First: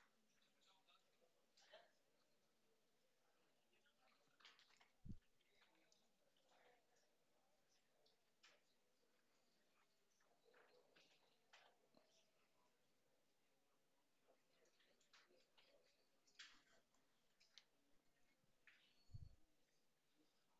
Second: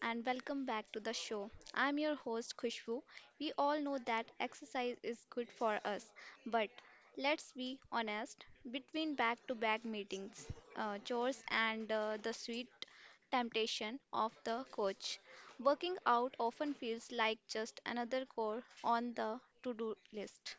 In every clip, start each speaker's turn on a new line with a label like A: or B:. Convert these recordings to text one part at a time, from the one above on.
A: and welcome back to the show. I'm your host Khushbu. We all know that exercise is good for us, but let's be honest, between back-to-back meetings, chores and the sweet temptation of the coach, working out often feels like just another chore on the to-do list.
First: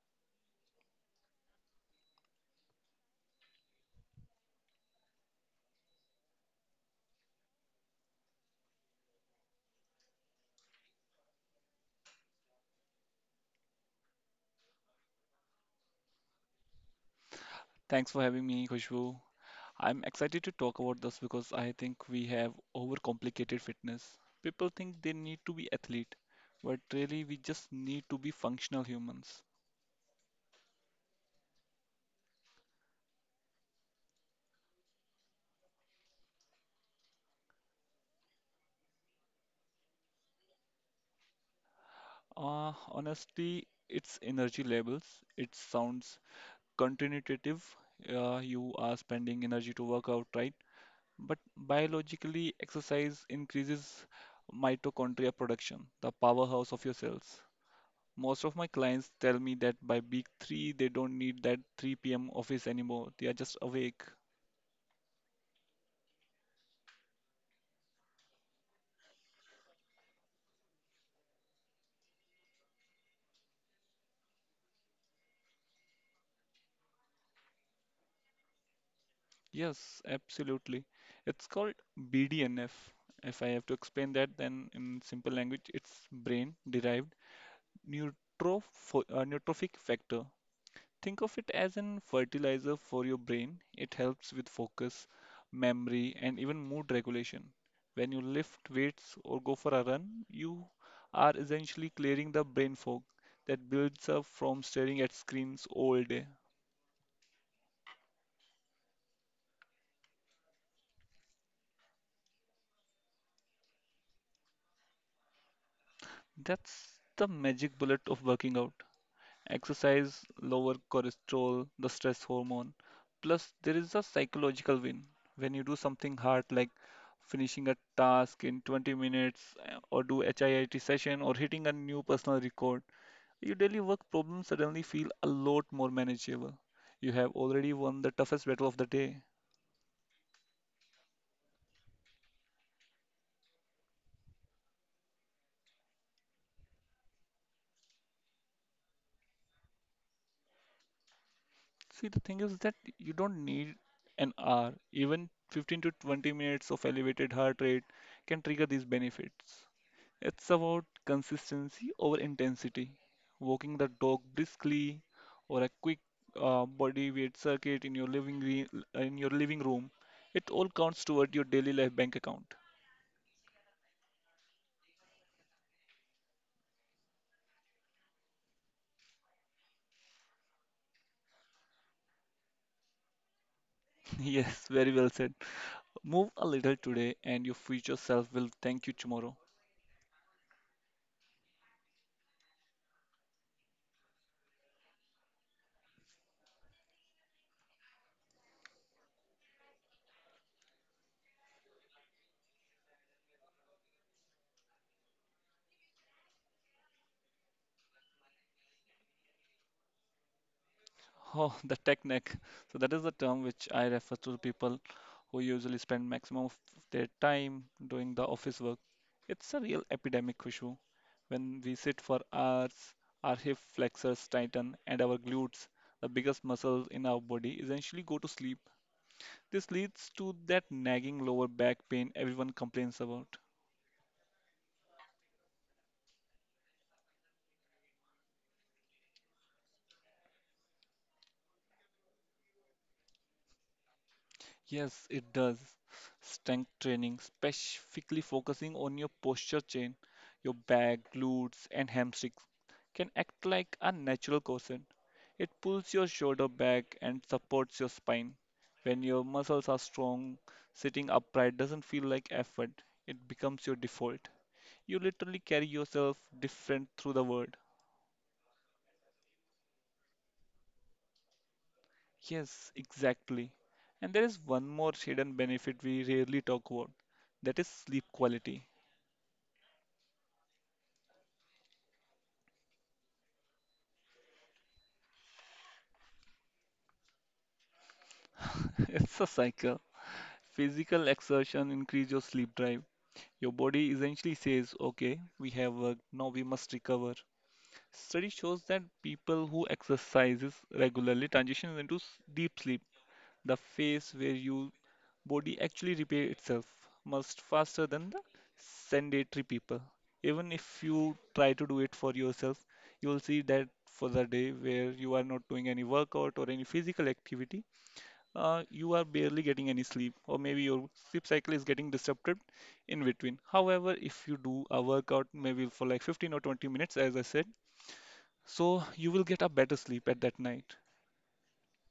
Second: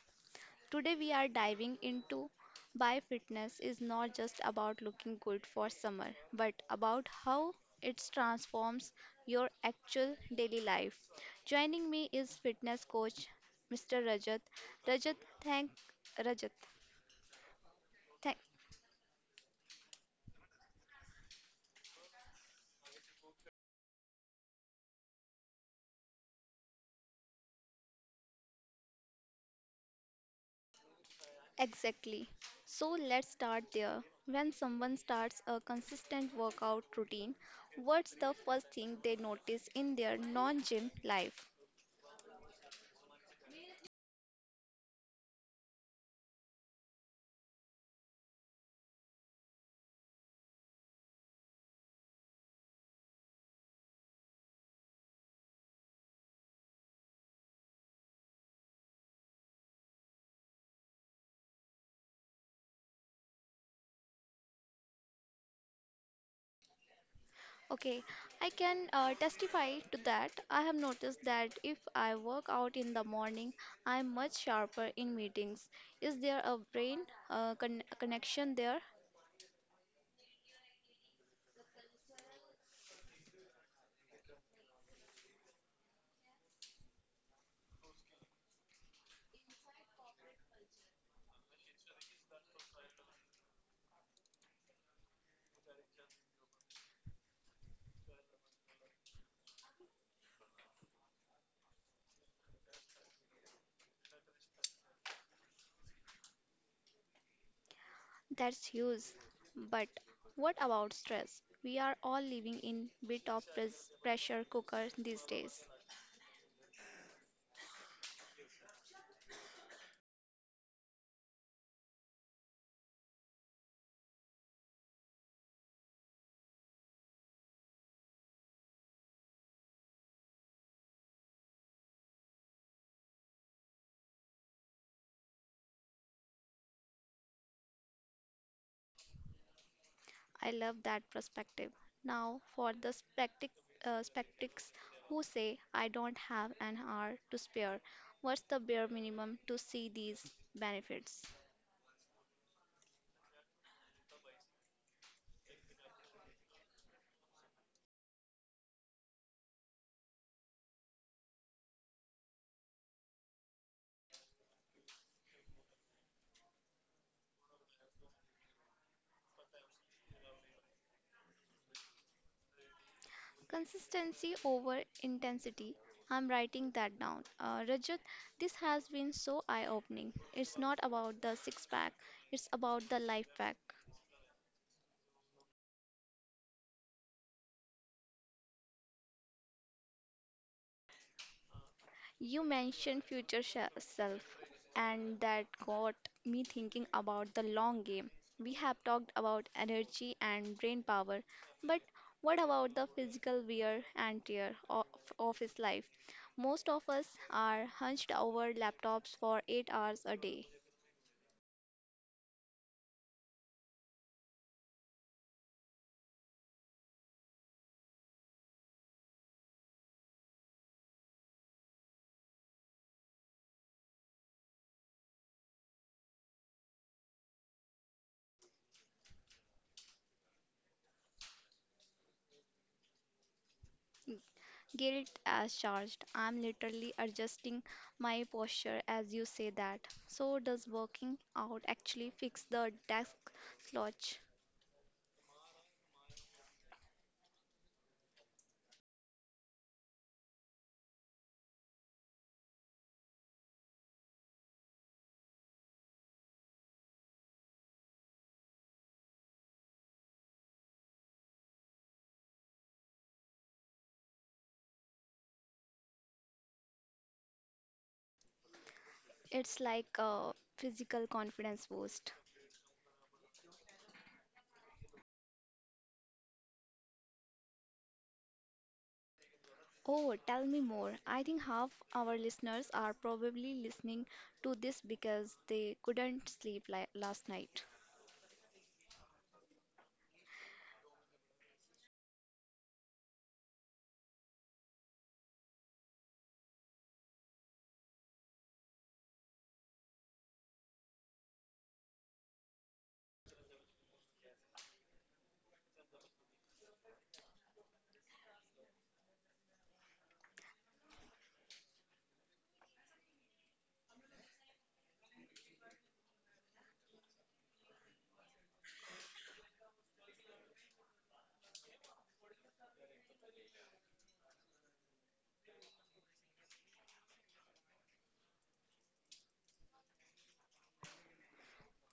A: Today we are diving into why fitness is not just about looking good for summer, but about how it transforms your actual daily life. Joining me is fitness coach Mr. Rajat. Rajat, thank Rajat.
B: Thanks for
A: Thank
B: having me, Khushbu. I'm excited to talk about this because I think we have overcomplicated fitness. People think they need to be athlete, but really we just need to be functional humans.
A: Exactly. So let's start there. When someone starts a consistent workout routine, what's the first thing they notice in their non-gym life?
B: Honestly, it's energy labels. It sounds counterintuitive. You are spending energy to work out, right? But biologically, exercise increases mitochondria production, the powerhouse of your cells. Most of my clients tell me that by week three, they don't need that 3 p.m. office anymore. They are just awake.
A: Okay, I can testify to that. I have noticed that if I work out in the morning, I am much sharper in meetings. Is there a brain connection there?
B: Yes, absolutely. It's called BDNF. If I have to explain that, then in simple language, it's brain-derived neutropho neurotrophic factor. Think of it as an fertilizer for your brain. It helps with focus, memory, and even mood regulation. When you lift weights or go for a run, you are essentially clearing the brain fog that builds up from staring at screens all day.
A: That's huge. But what about stress? We are all living in bit of pressure cooker these days.
B: That's the magic bullet of working out. Exercise, lower cholesterol, the stress hormone. Plus, there is a psychological win when you do something hard like finishing a task in 20 minutes or do HIIT session or hitting a new personal record. Your daily work problems suddenly feel a lot more manageable. You have already won the toughest battle of the day.
A: I love that perspective. Now, for the spectics who say, I don't have an hour to spare, what's the bare minimum to see these benefits?
B: See, the thing is that you don't need an hour. Even 15 to 20 minutes of elevated heart rate can trigger these benefits. It's about consistency over intensity. Walking the dog briskly or a quick body weight circuit in your in your living room. It all counts toward your daily life bank account.
A: Consistency over intensity. I'm writing that down. Rajat, this has been so eye opening. It's not about the six pack, it's about the life pack.
B: Yes, very well said. Move a little today and your future self will thank you tomorrow.
A: You mentioned self, and that got me thinking about the long game. We have talked about energy and brain power, but what about the physical wear and tear of office life? Most of us are hunched over laptops for 8 hours a day.
B: Oh, the tech neck. So that is the term which I refer to people who usually spend maximum of their time doing the office work. It's a real epidemic issue. When we sit for hours, our hip flexors tighten and our glutes, the biggest muscles in our body, essentially go to sleep. This leads to that nagging lower back pain everyone complains about.
A: Guilt as charged. I'm literally adjusting my posture as you say that. So, does working out actually fix the desk slouch?
B: Yes, it does. Strength training, specifically focusing on your posture chain, your back, glutes, and hamstrings, can act like a natural cushion. It pulls your shoulder back and supports your spine. When your muscles are strong, sitting upright doesn't feel like effort, it becomes your default. You literally carry yourself different through the world.
A: It's like a physical confidence boost.
B: Yes, exactly. And there is one more hidden benefit we rarely talk about, that is sleep quality.
A: Oh, tell me more. I think half our listeners are probably listening to this because they couldn't sleep li last night.
B: It's a cycle. Physical exertion increase your sleep drive. Your body essentially says, okay, we have worked, now we must recover. Study shows that people who exercises regularly transition into deep sleep, the phase where your body actually repair itself much faster than the sedentary people. Even if you try to do it for yourself, you will see that for the day where you are not doing any workout or any physical activity, you are barely getting any sleep, or maybe your sleep cycle is getting disrupted in between. However, if you do a workout maybe for like 15 or 20 minutes, as I said, so you will get a better sleep at that night.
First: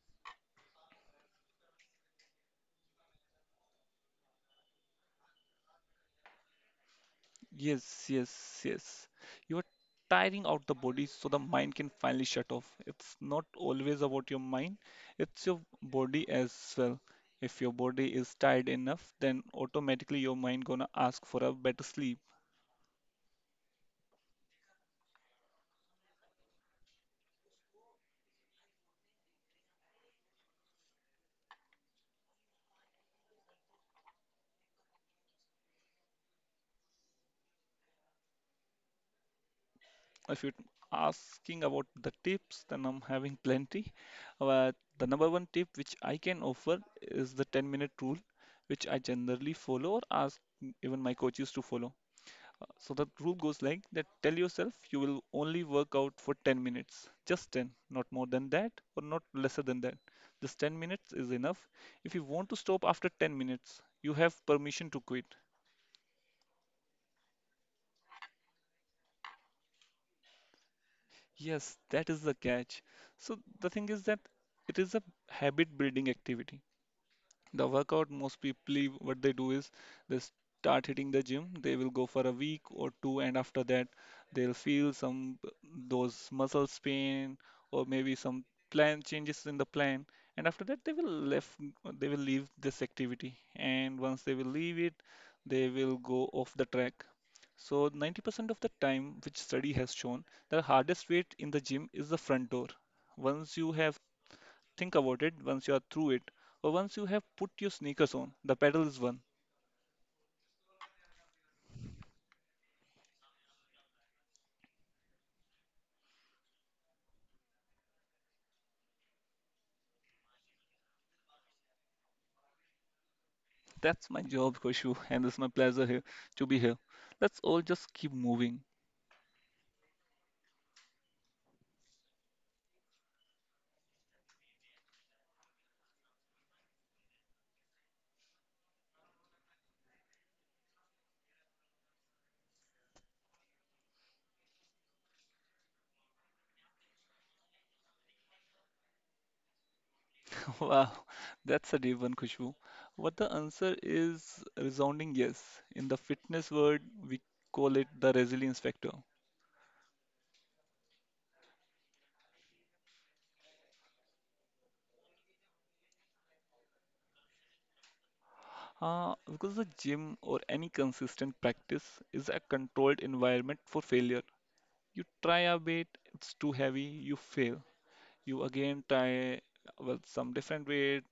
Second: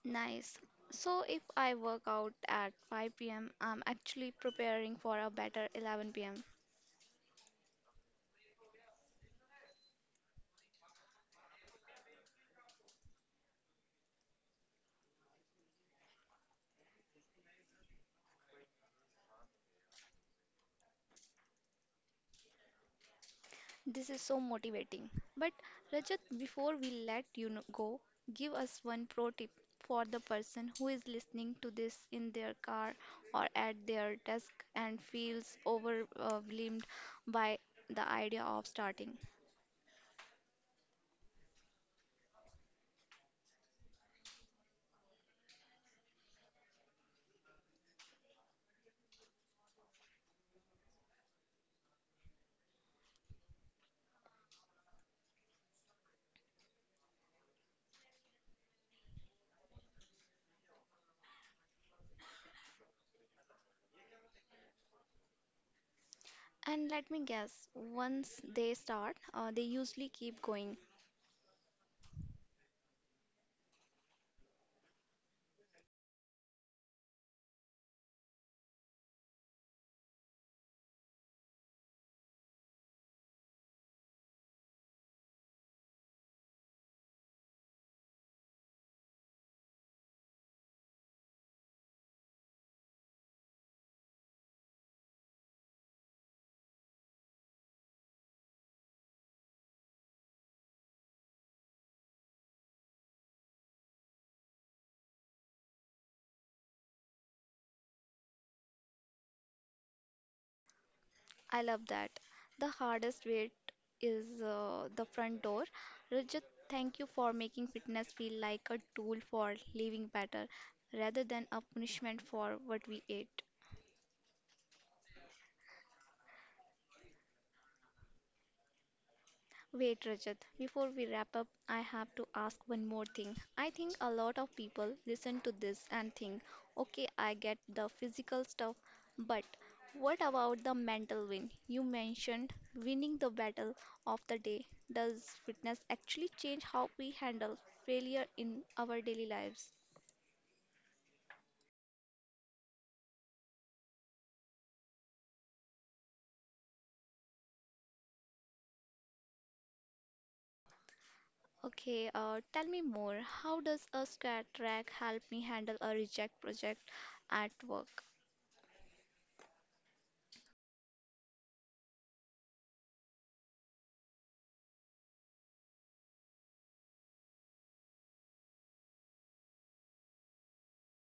A: Nice. So if I work out at 5 p.m., I'm actually preparing for a better 11 p.m.
B: Yes, yes, yes. You are tiring out the body so the mind can finally shut off. It's not always about your mind, it's your body as well. If your body is tired enough, then automatically your mind gonna ask for a better sleep.
A: This is so motivating. But Rajat, before we let go, give us one pro tip for the person who is listening to this in their car or at their desk and feels overwhelmed by the idea of starting.
B: If you're asking about the tips, then I'm having plenty. But the number one tip which I can offer is the 10-minute rule, which I generally follow or ask even my coaches to follow. So the rule goes like that tell yourself you will only work out for 10 minutes, just 10, not more than that or not lesser than that. Just 10 minutes is enough. If you want to stop after 10 minutes, you have permission to quit.
A: And let me guess, once they start, they usually keep going.
B: Yes, that is the catch. So the thing is that it is a habit building activity. The workout, most people, what they do is they start hitting the gym. They will go for a week or two, and after that, they'll feel some those muscles pain or maybe some plan changes in the plan. And after that, they will left. They will leave this activity, and once they will leave it, they will go off the track. So 90% of the time, which study has shown, the hardest weight in the gym is the front door. Once you have think about it, once you are through it or once you have put your sneakers on, the pedal is one.
A: I love that. The hardest weight is the front door. Rajat, thank you for making fitness feel like a tool for living better rather than a punishment for what we ate.
B: That's my job, Koshu, and it's my pleasure here to be here. Let's all just keep moving.
A: Wait, Rajat, before we wrap up, I have to ask one more thing. I think a lot of people listen to this and think, okay, I get the physical stuff, but what about the mental win? You mentioned winning the battle of the day. Does fitness actually change how we handle failure in our daily lives?
B: Wow, that's a deep one, Koshu. What the answer is resounding yes. In the fitness world, we call it the resilience factor.
A: Okay, tell me more. How does a scat track help me handle a reject project at work?
B: Because the gym or any consistent practice is a controlled environment for failure. You try a bit, it's too heavy, you fail. You again try with some different weight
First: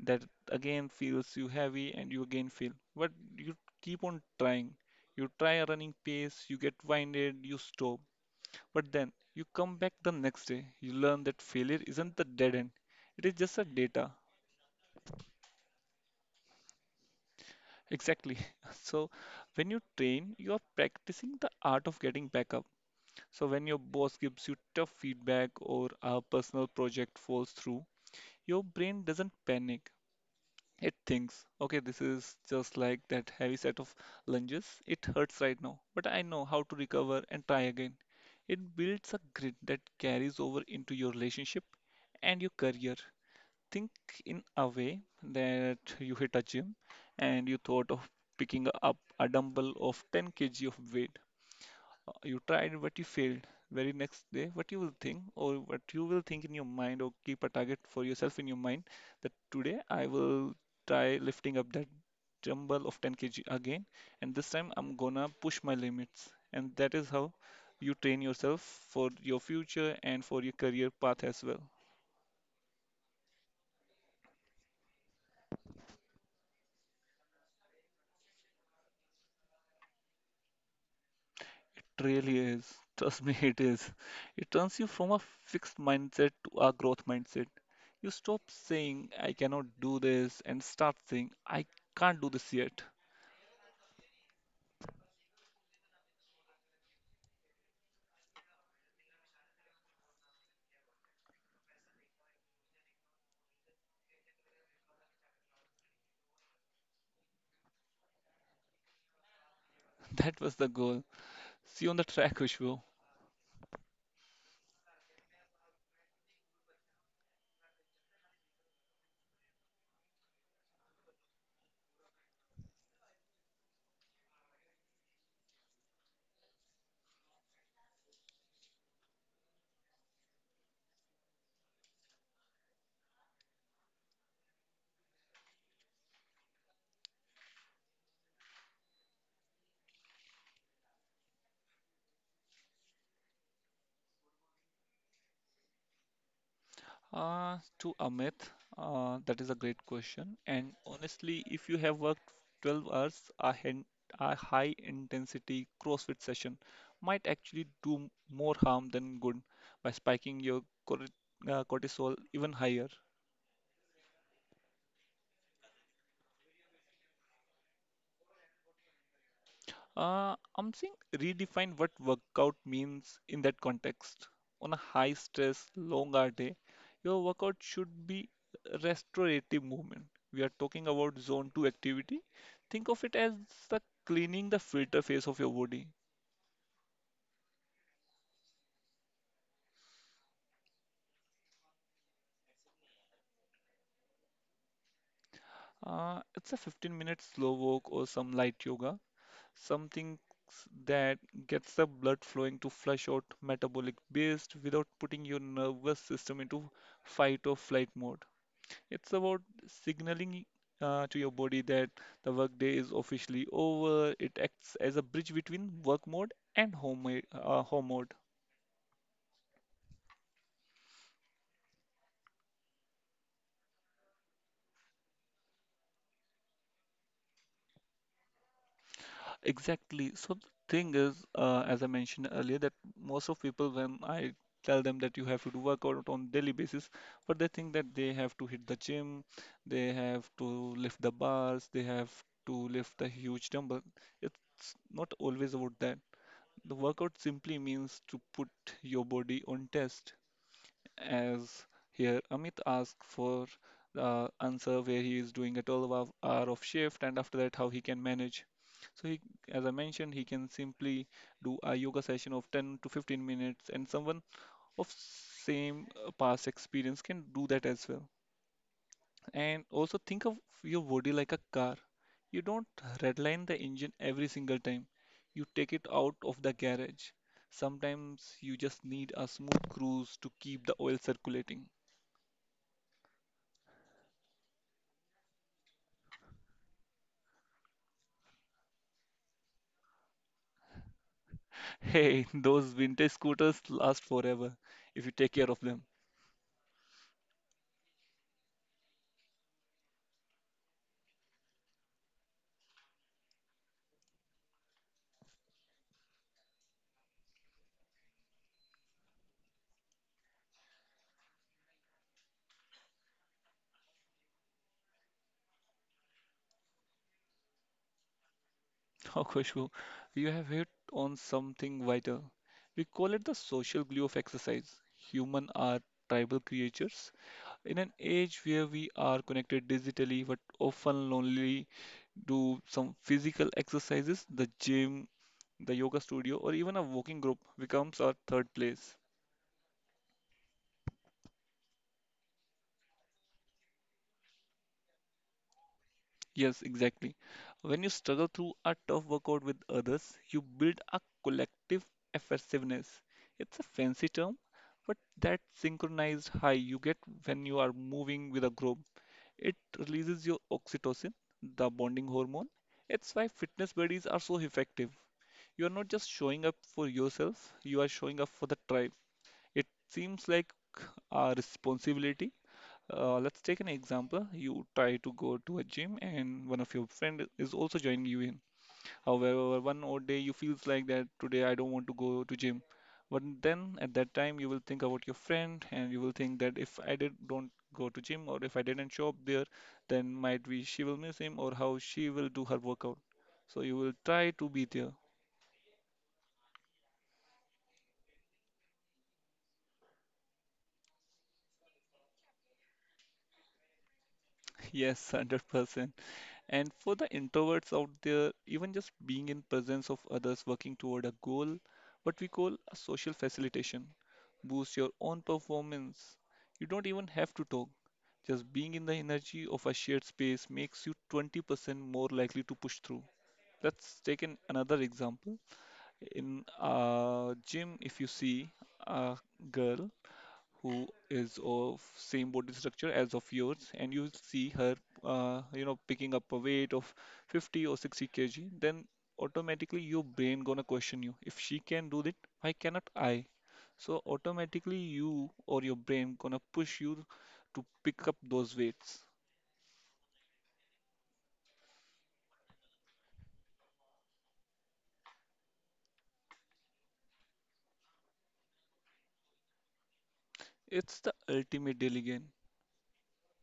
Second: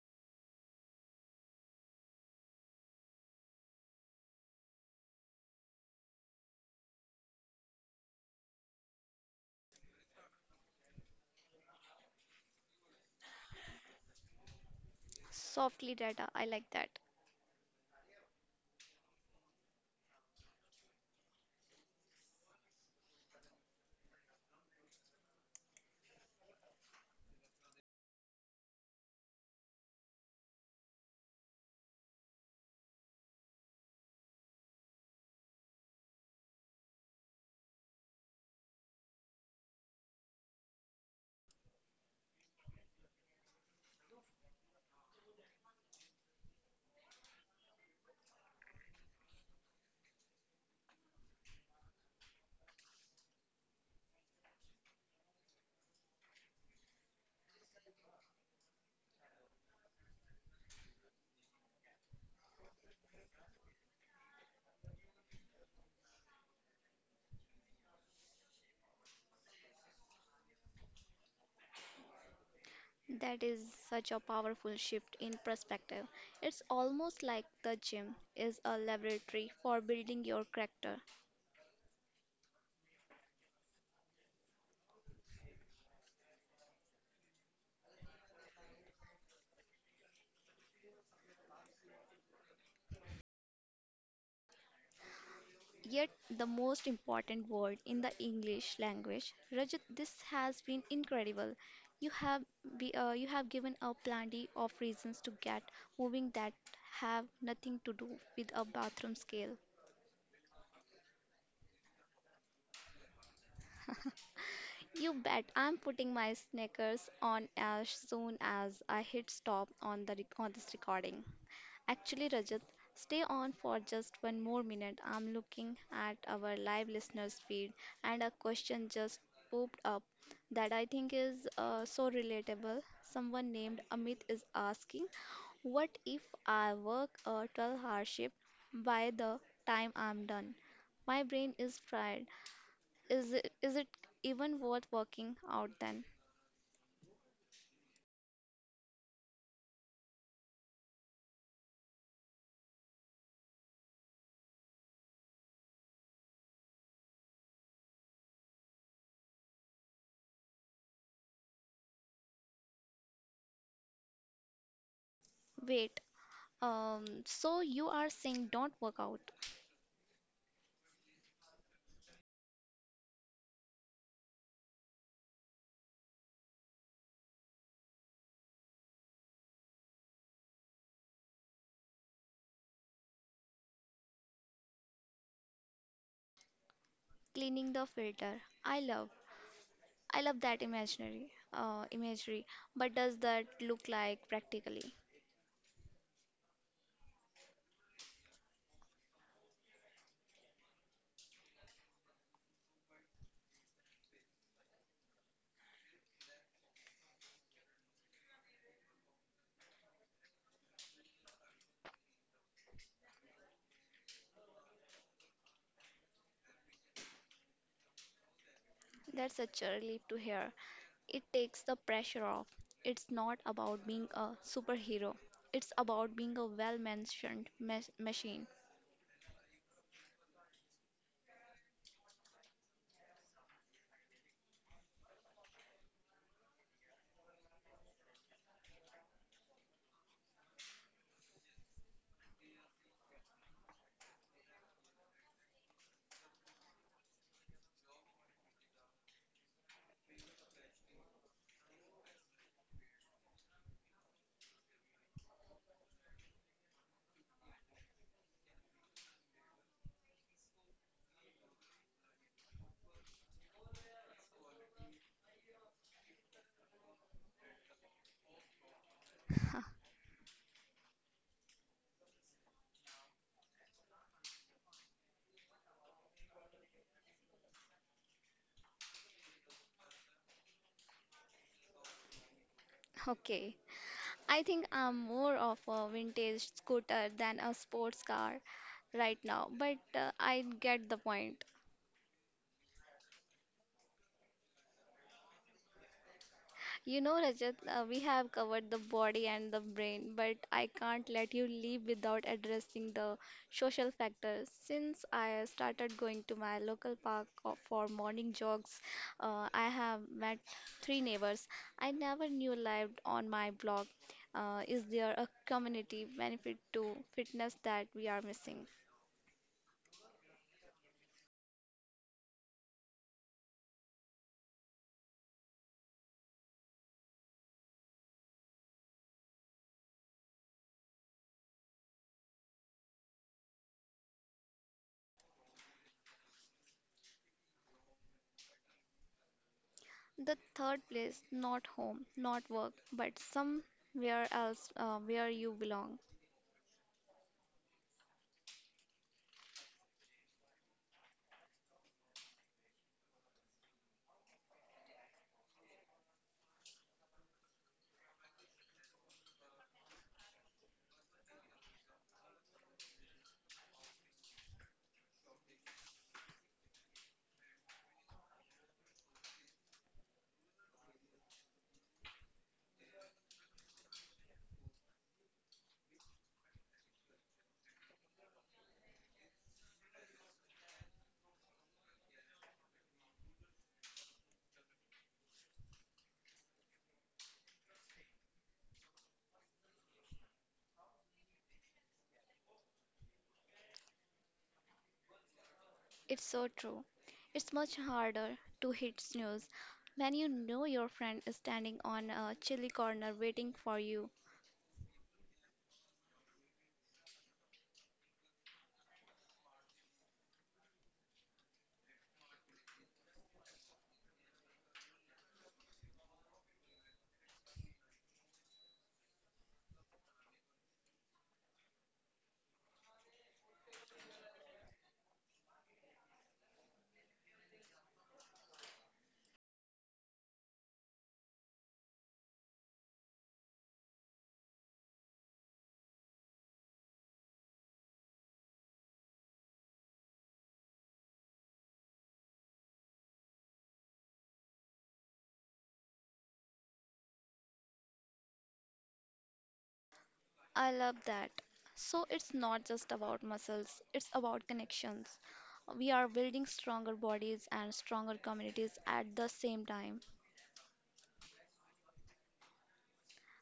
B: that again feels you heavy and you again feel. But you keep on trying. You try a running pace, you get winded, you stop. But then you come back the next day. You learn that failure isn't the dead end. It is just a data.
A: Softly data, I like that.
B: Exactly. So when you train, you are practicing the art of getting back up. So when your boss gives you tough feedback or a personal project falls through, your brain doesn't panic. It thinks, okay, this is just like that heavy set of lunges. It hurts right now, but I know how to recover and try again. It builds a grit that carries over into your relationship and your career. Think in a way that you hit a gym and you thought of picking up a dumbbell of 10 kg of weight, you tried but you failed. Very next day, what you will think, or what you will think in your mind, or keep a target for yourself in your mind that today I will try lifting up that jumble of 10 kg again, and this time I'm gonna push my limits. And that is how you train yourself for your future and for your career path as well.
A: That is such a powerful shift in perspective. It's almost like the gym is a laboratory for building your character.
B: It really is. Trust me, it is. It turns you from a fixed mindset to a growth mindset. You stop saying, I cannot do this, and start saying, I can't do this yet.
A: Yet, the most important word in the English language, Rajat, this has been incredible. You have you have given a plenty of reasons to get moving that have nothing to do with a bathroom scale.
B: That was the goal. See you on the track, Vishnu.
A: You bet I'm putting my sneakers on as soon as I hit stop on on this recording. Actually, Rajat, stay on for just one more minute. I'm looking at our live listeners feed and a question just popped up that I think is so relatable. Someone named Amit is asking, what if I work a 12-hour shift by the time I'm done? My brain is fried. Is it even worth working out then?
B: To Amit, that is a great question. And honestly, if you have worked 12 hours, a high intensity CrossFit session might actually do more harm than good by spiking your cor- cortisol even higher.
A: Wait, so you are saying don't work out?
B: I'm saying redefine what workout means in that context. On a high stress, long hour day, your workout should be restorative movement. We are talking about zone 2 activity. Think of it as the cleaning the filter phase of your body.
A: Cleaning the filter. I love. I love that imaginary imagery, but does that look like practically?
B: It's a 15-minute slow walk or some light yoga, something that gets the blood flowing to flush out metabolic waste without putting your nervous system into fight or flight mode. It's about signaling to your body that the workday is officially over. It acts as a bridge between work mode and home, home mode.
A: That's such a relief to hear. It takes the pressure off. It's not about being a superhero. It's about being a machine.
B: Exactly. So the thing is, as I mentioned earlier, that most of people, when I tell them that you have to do workout on daily basis, but they think that they have to hit the gym, they have to lift the bars, they have to lift the huge dumbbell. It's not always about that. The workout simply means to put your body on test. As here Amit asked for the answer where he is doing a 12 hour of shift and after that how he can manage. So he, as I mentioned, he can simply do a yoga session of 10 to 15 minutes, and someone of same past experience can do that as well. And also think of your body like a car. You don't redline the engine every single time. You take it out of the garage. Sometimes you just need a smooth cruise to keep the oil circulating.
A: Okay, I think I'm more of a vintage scooter than a sports car right now, but I get the point.
B: Hey, those vintage scooters last forever if you take care of them.
A: You know, Rajat, we have covered the body and the brain, but I can't let you leave without addressing the social factors. Since I started going to my local park for morning jogs, I have met three neighbors I never knew lived on my block. Is there a community benefit to fitness that we are missing?
B: Oh, Khushbu, you have hit on something vital. We call it the social glue of exercise. Human are tribal creatures. In an age where we are connected digitally but often lonely, do some physical exercises, the gym, the yoga studio, or even a walking group becomes our third place.
A: The third place, not home, not work, but somewhere else where you belong.
B: Yes, exactly. When you struggle through a tough workout with others, you build a collective effectiveness. It's a fancy term, but that synchronized high you get when you are moving with a group. It releases your oxytocin, the bonding hormone. It's why fitness buddies are so effective. You are not just showing up for yourself, you are showing up for the tribe. It seems like a responsibility. Let's take an example. You try to go to a gym and one of your friend is also joining you in. However, one odd day you feels like that today I don't want to go to gym. But then at that time you will think about your friend and you will think that if I did don't go to gym or if I didn't show up there, then might be she will miss him or how she will do her workout. So you will try to be there.
A: It's so true. It's much harder to hit snooze when you know your friend is standing on a chilly corner waiting for you.
B: Yes, 100%. And for the introverts out there, even just being in presence of others working toward a goal, what we call a social facilitation, boosts your own performance. You don't even have to talk. Just being in the energy of a shared space makes you 20% more likely to push through. Let's take another example. In a gym, if you see a girl who is of same body structure as of yours and you see her picking up a weight of 50 or 60 kg, then automatically your brain gonna question you, if she can do that why cannot I? So automatically you or your brain gonna push you to pick up those weights.
A: I love that. So it's not just about muscles, it's about connections. We are building stronger bodies and stronger communities at the same time.
B: It's the ultimate daily gain.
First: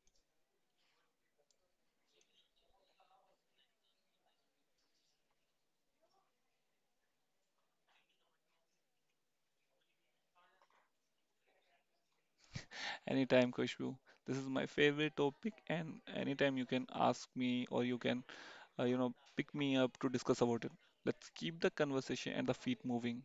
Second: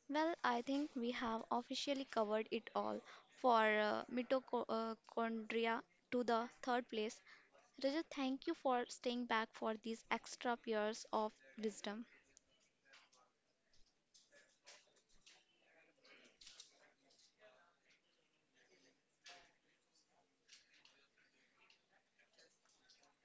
A: Well, I think we have officially covered it all for mitochondria to the third place. Rajat, thank you for staying back for these extra years of wisdom.
B: Anytime, Kushbu. This is my favorite topic and anytime you can ask me or you can pick me up to discuss about it. Let's keep the conversation and the feet moving.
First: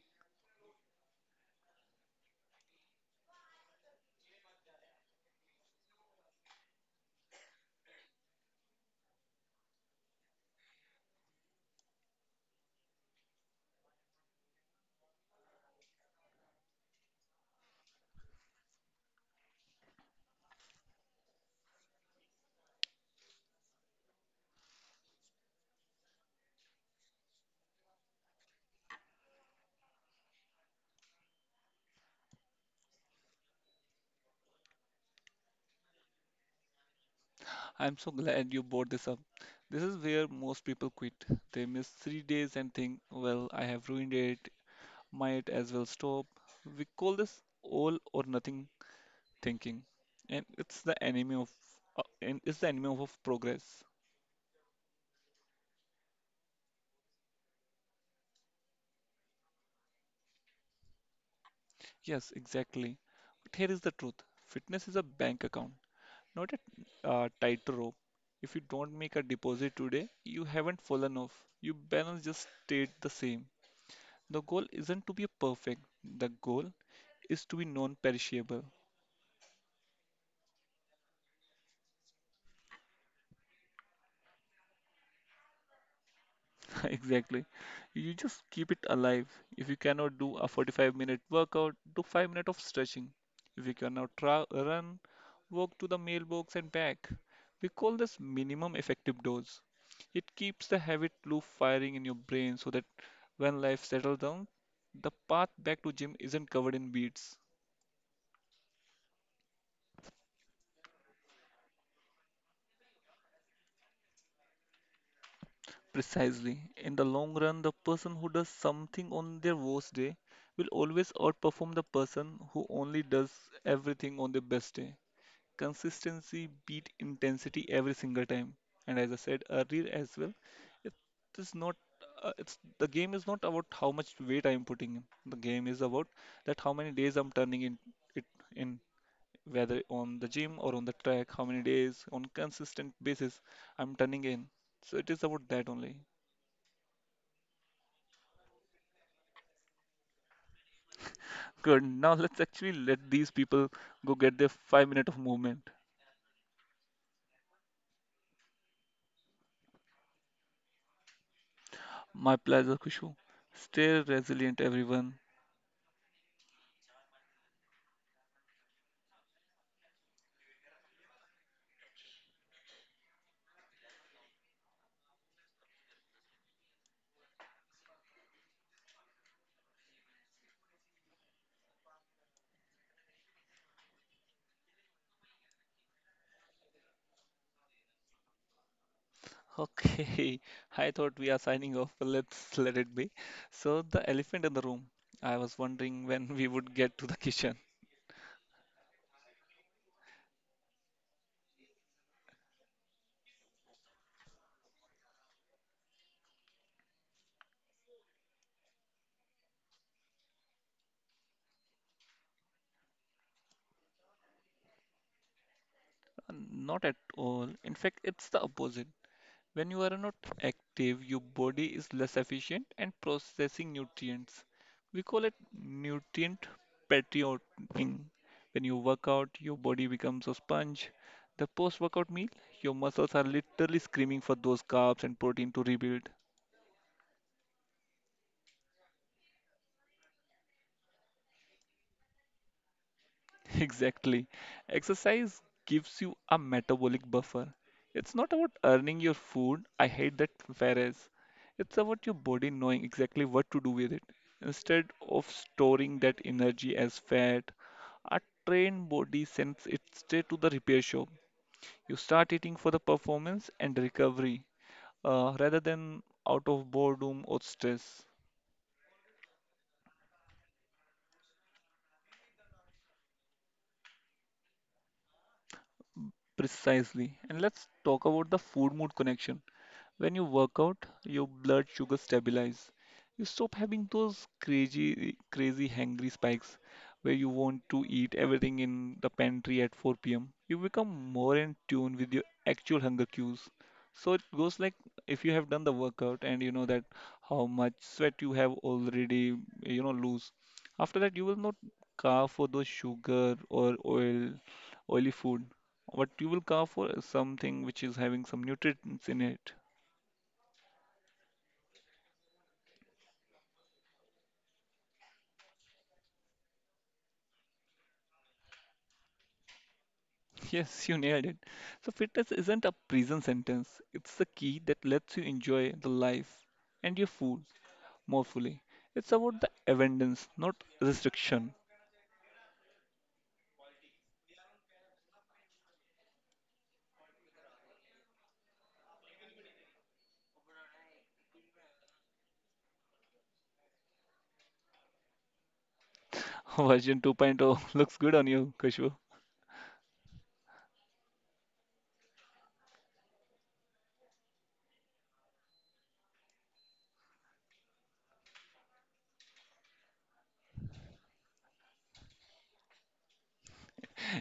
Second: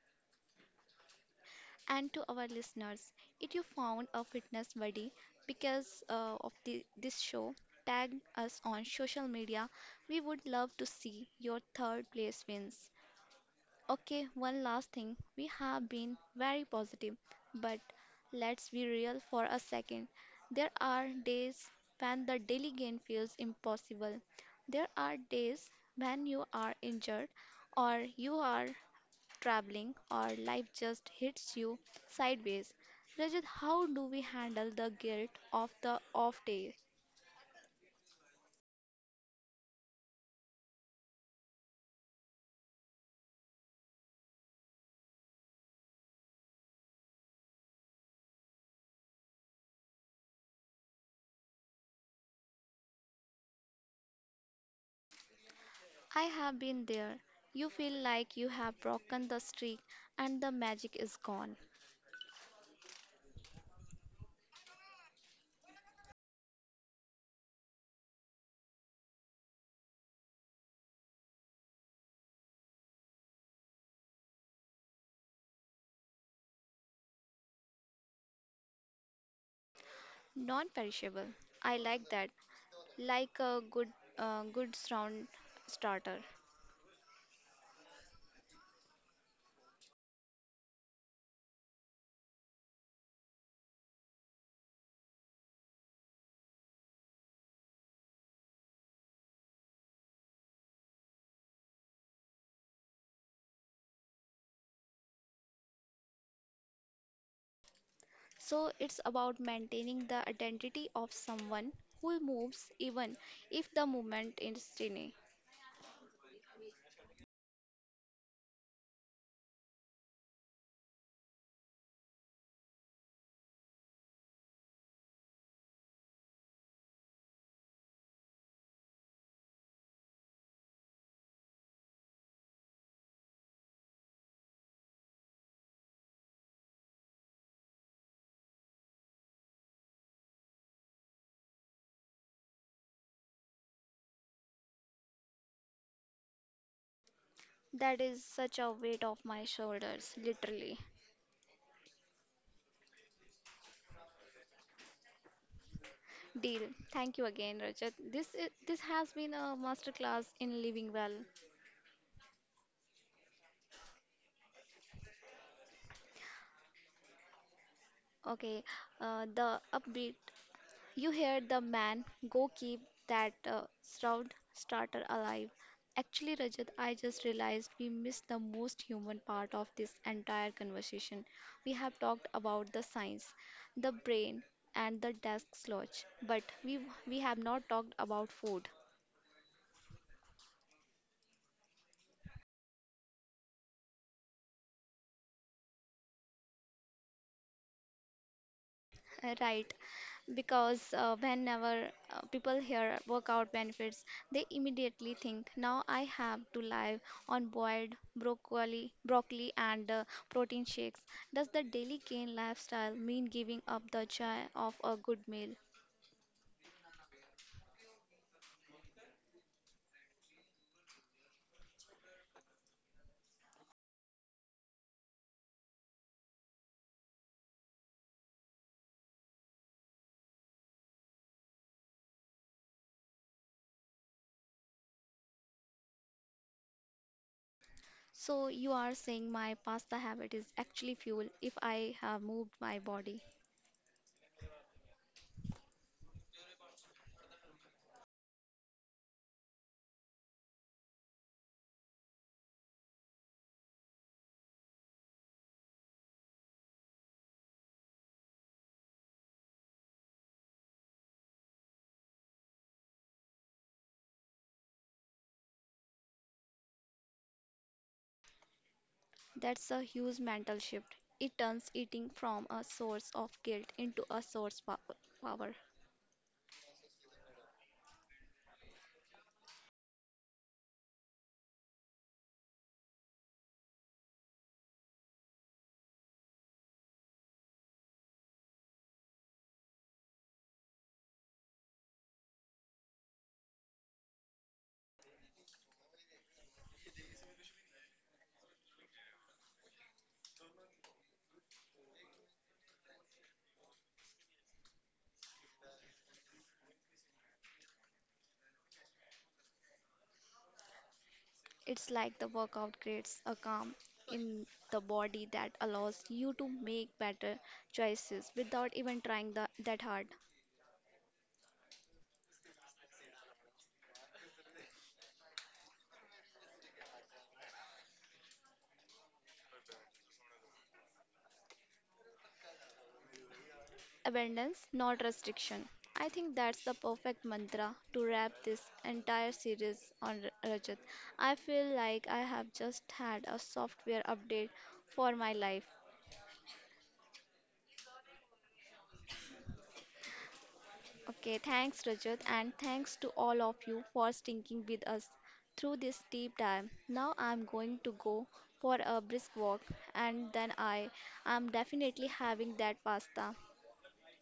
A: And to our listeners. If you found a fitness buddy because of this show, tag us on social media. We would love to see your third place wins. Okay, one last thing. We have been very positive, but let's be real for a second. There are days when the daily gain feels impossible. There are days when you are injured or you are traveling, or life just hits you sideways. Rajat, how do we handle the guilt of the off day?
B: I'm so glad you brought this up. This is where most people quit. They miss 3 days and think, well, I have ruined it, might as well stop. We call this all or nothing thinking, and it's the enemy of progress.
A: I have been there. You feel like you have broken the streak and the magic is gone.
B: Yes, exactly. But here is the truth. Fitness is a bank account, not a tightrope. If you don't make a deposit today, you haven't fallen off. Your balance just stayed the same. The goal isn't to be perfect, the goal is to be non perishable.
A: Non perishable. I like that. Like a good round starter.
B: Exactly. You just keep it alive. If you cannot do a 45-minute workout, do 5 minutes of stretching. If you cannot run, walk to the mailbox and back. We call this minimum effective dose. It keeps the habit loop firing in your brain so that when life settles down, the path back to gym isn't covered in weeds.
A: So it's about maintaining the identity of someone who moves even if the movement is tiny.
B: Precisely. In the long run, the person who does something on their worst day will always outperform the person who only does everything on their best day. Consistency beat intensity every single time. And as I said earlier as well, it is not it's the game is not about how much weight I'm putting in. The game is about that how many days I'm turning it in whether on the gym or on the track, how many days on consistent basis I'm turning in. So it is about that only.
A: That is such a weight off my shoulders, literally.
B: Good. Now let's actually let these people go get their 5 minute of movement.
A: Deal. Thank you again, Rajat. This has been a masterclass in living well.
B: My pleasure, Kushu. Stay resilient, everyone.
A: Okay, the upbeat. You heard the man. Go keep that shroud starter alive. Actually, Rajat, I just realized we missed the most human part of this entire conversation. We have talked about the science, the brain, and the desk slouch, but we have not talked about food.
B: Okay, I thought we are signing off, but let's let it be. So, the elephant in the room. I was wondering when we would get to the kitchen.
A: Right, because whenever people hear workout benefits, they immediately think, now I have to live on boiled broccoli and protein shakes. Does the daily gain lifestyle mean giving up the joy of a good meal?
B: Not at all. In fact, it's the opposite. When you are not active, your body is less efficient and processing nutrients. We call it nutrient patrioting. When you work out, your body becomes a sponge. The post-workout meal, your muscles are literally screaming for those carbs and protein to rebuild.
A: So you are saying my pasta habit is actually fuel if I have moved my body.
B: Exactly. Exercise gives you a metabolic buffer. It's not about earning your food. I hate that phrase. It's about your body knowing exactly what to do with it. Instead of storing that energy as fat, a trained body sends it straight to the repair shop. You start eating for the performance and recovery, rather than out of boredom or stress.
A: That's a huge mental shift. It turns eating from a source of guilt into a source of power.
B: Precisely. And let's talk about the food mood connection. When you work out, your blood sugar stabilize. You stop having those crazy hangry spikes where you want to eat everything in the pantry at 4 p.m. You become more in tune with your actual hunger cues. So it goes like if you have done the workout and you know that how much sweat you have already, you know, lose. After that, you will not carve for those oily food. What you will carve for is something which is having some nutrients in it.
A: It's like the workout creates a calm in the body that allows you to make better choices without even trying that hard.
B: Yes, you nailed it. So, fitness isn't a prison sentence, it's the key that lets you enjoy the life and your food more fully. It's about the abundance, not restriction.
A: Abundance, not restriction. I think that's the perfect mantra to wrap this entire series on Rajat. I feel like I have just had a software update for my life.
B: Version 2.0 looks good on you, Kushbu.
A: Okay, thanks Rajat and thanks to all of you for sticking with us through this deep dive. Now I'm going to go for a brisk walk and then I am definitely having that pasta.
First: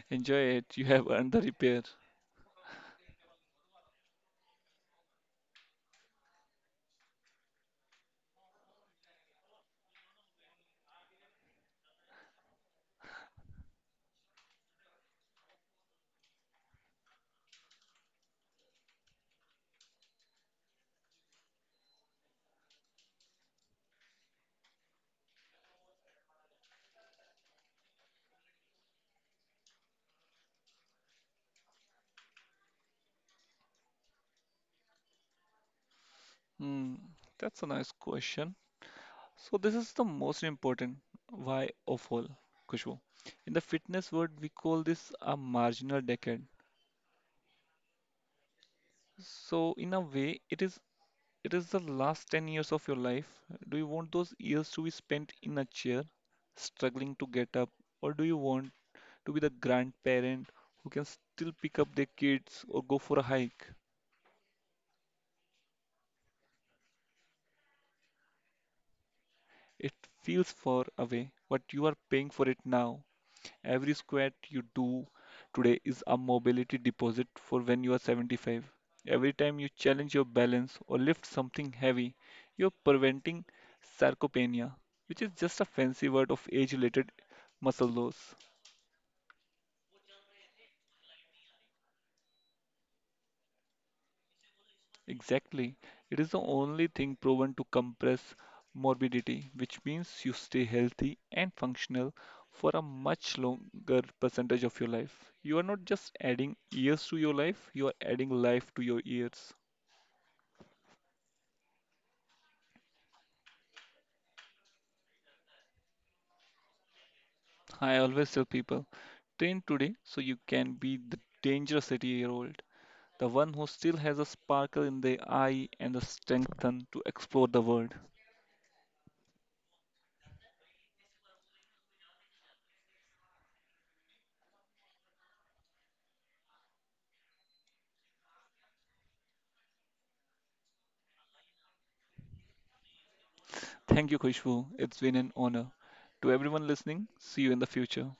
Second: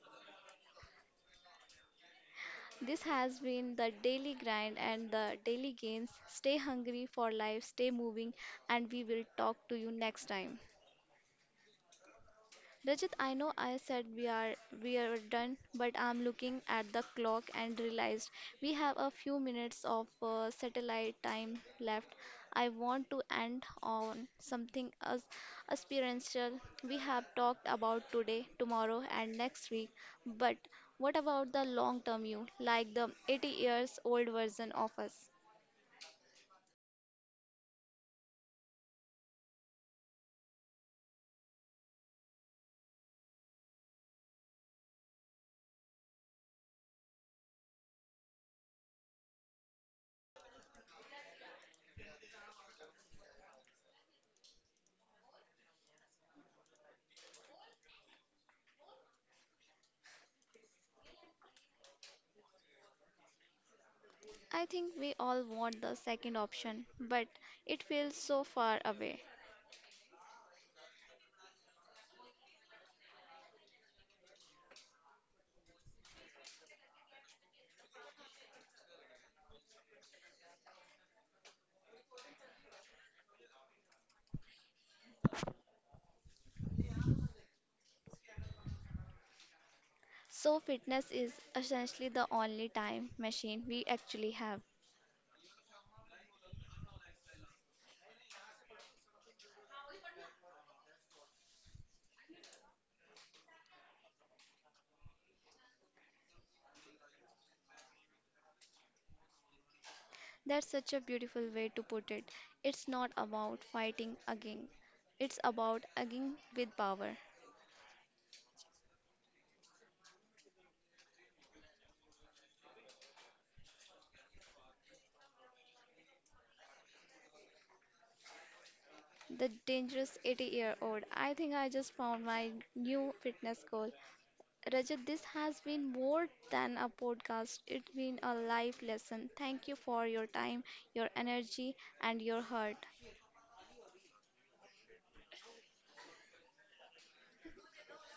B: Enjoy it, you have earned the repair.
A: This has been the daily grind and the daily gains. Stay hungry for life, stay moving, and we will talk to you next time. Rajat, I know I said we are done, but I'm looking at the clock and realized we have a few minutes of satellite time left. I want to end on something as experiential. We have talked about today, tomorrow, and next week, but what about the long-term you, like the 80 years old version of us?
B: Hmm, that's a nice question. So, this is the most important why of all, Kushbu. In the fitness world, we call this a marginal decade. So, in a way, it is the last 10 years of your life. Do you want those years to be spent in a chair, struggling to get up, or do you want to be the grandparent who can still pick up their kids or go for a hike?
A: I think we all want the second option, but it feels so far away.
B: It feels far away, but you are paying for it now. Every squat you do today is a mobility deposit for when you are 75. Every time you challenge your balance or lift something heavy, you're preventing sarcopenia, which is just a fancy word of age related muscle loss.
A: So, fitness is essentially the only time machine we actually have.
B: Exactly. It is the only thing proven to compress morbidity, which means you stay healthy and functional for a much longer percentage of your life. You are not just adding years to your life, you are adding life to your years.
A: That's such a beautiful way to put it. It's not about fighting again, it's about again with power.
B: I always tell people, train today so you can be the dangerous 80-year-old, the one who still has a sparkle in the eye and the strength to explore the world.
A: The dangerous 80-year-old. I think I just found my new fitness goal. Rajat, this has been more than a podcast, it's been a life lesson. Thank you for your time, your energy, and your heart.
B: Thank you, Khushbu. It's been an honor. To everyone listening, see you in the future.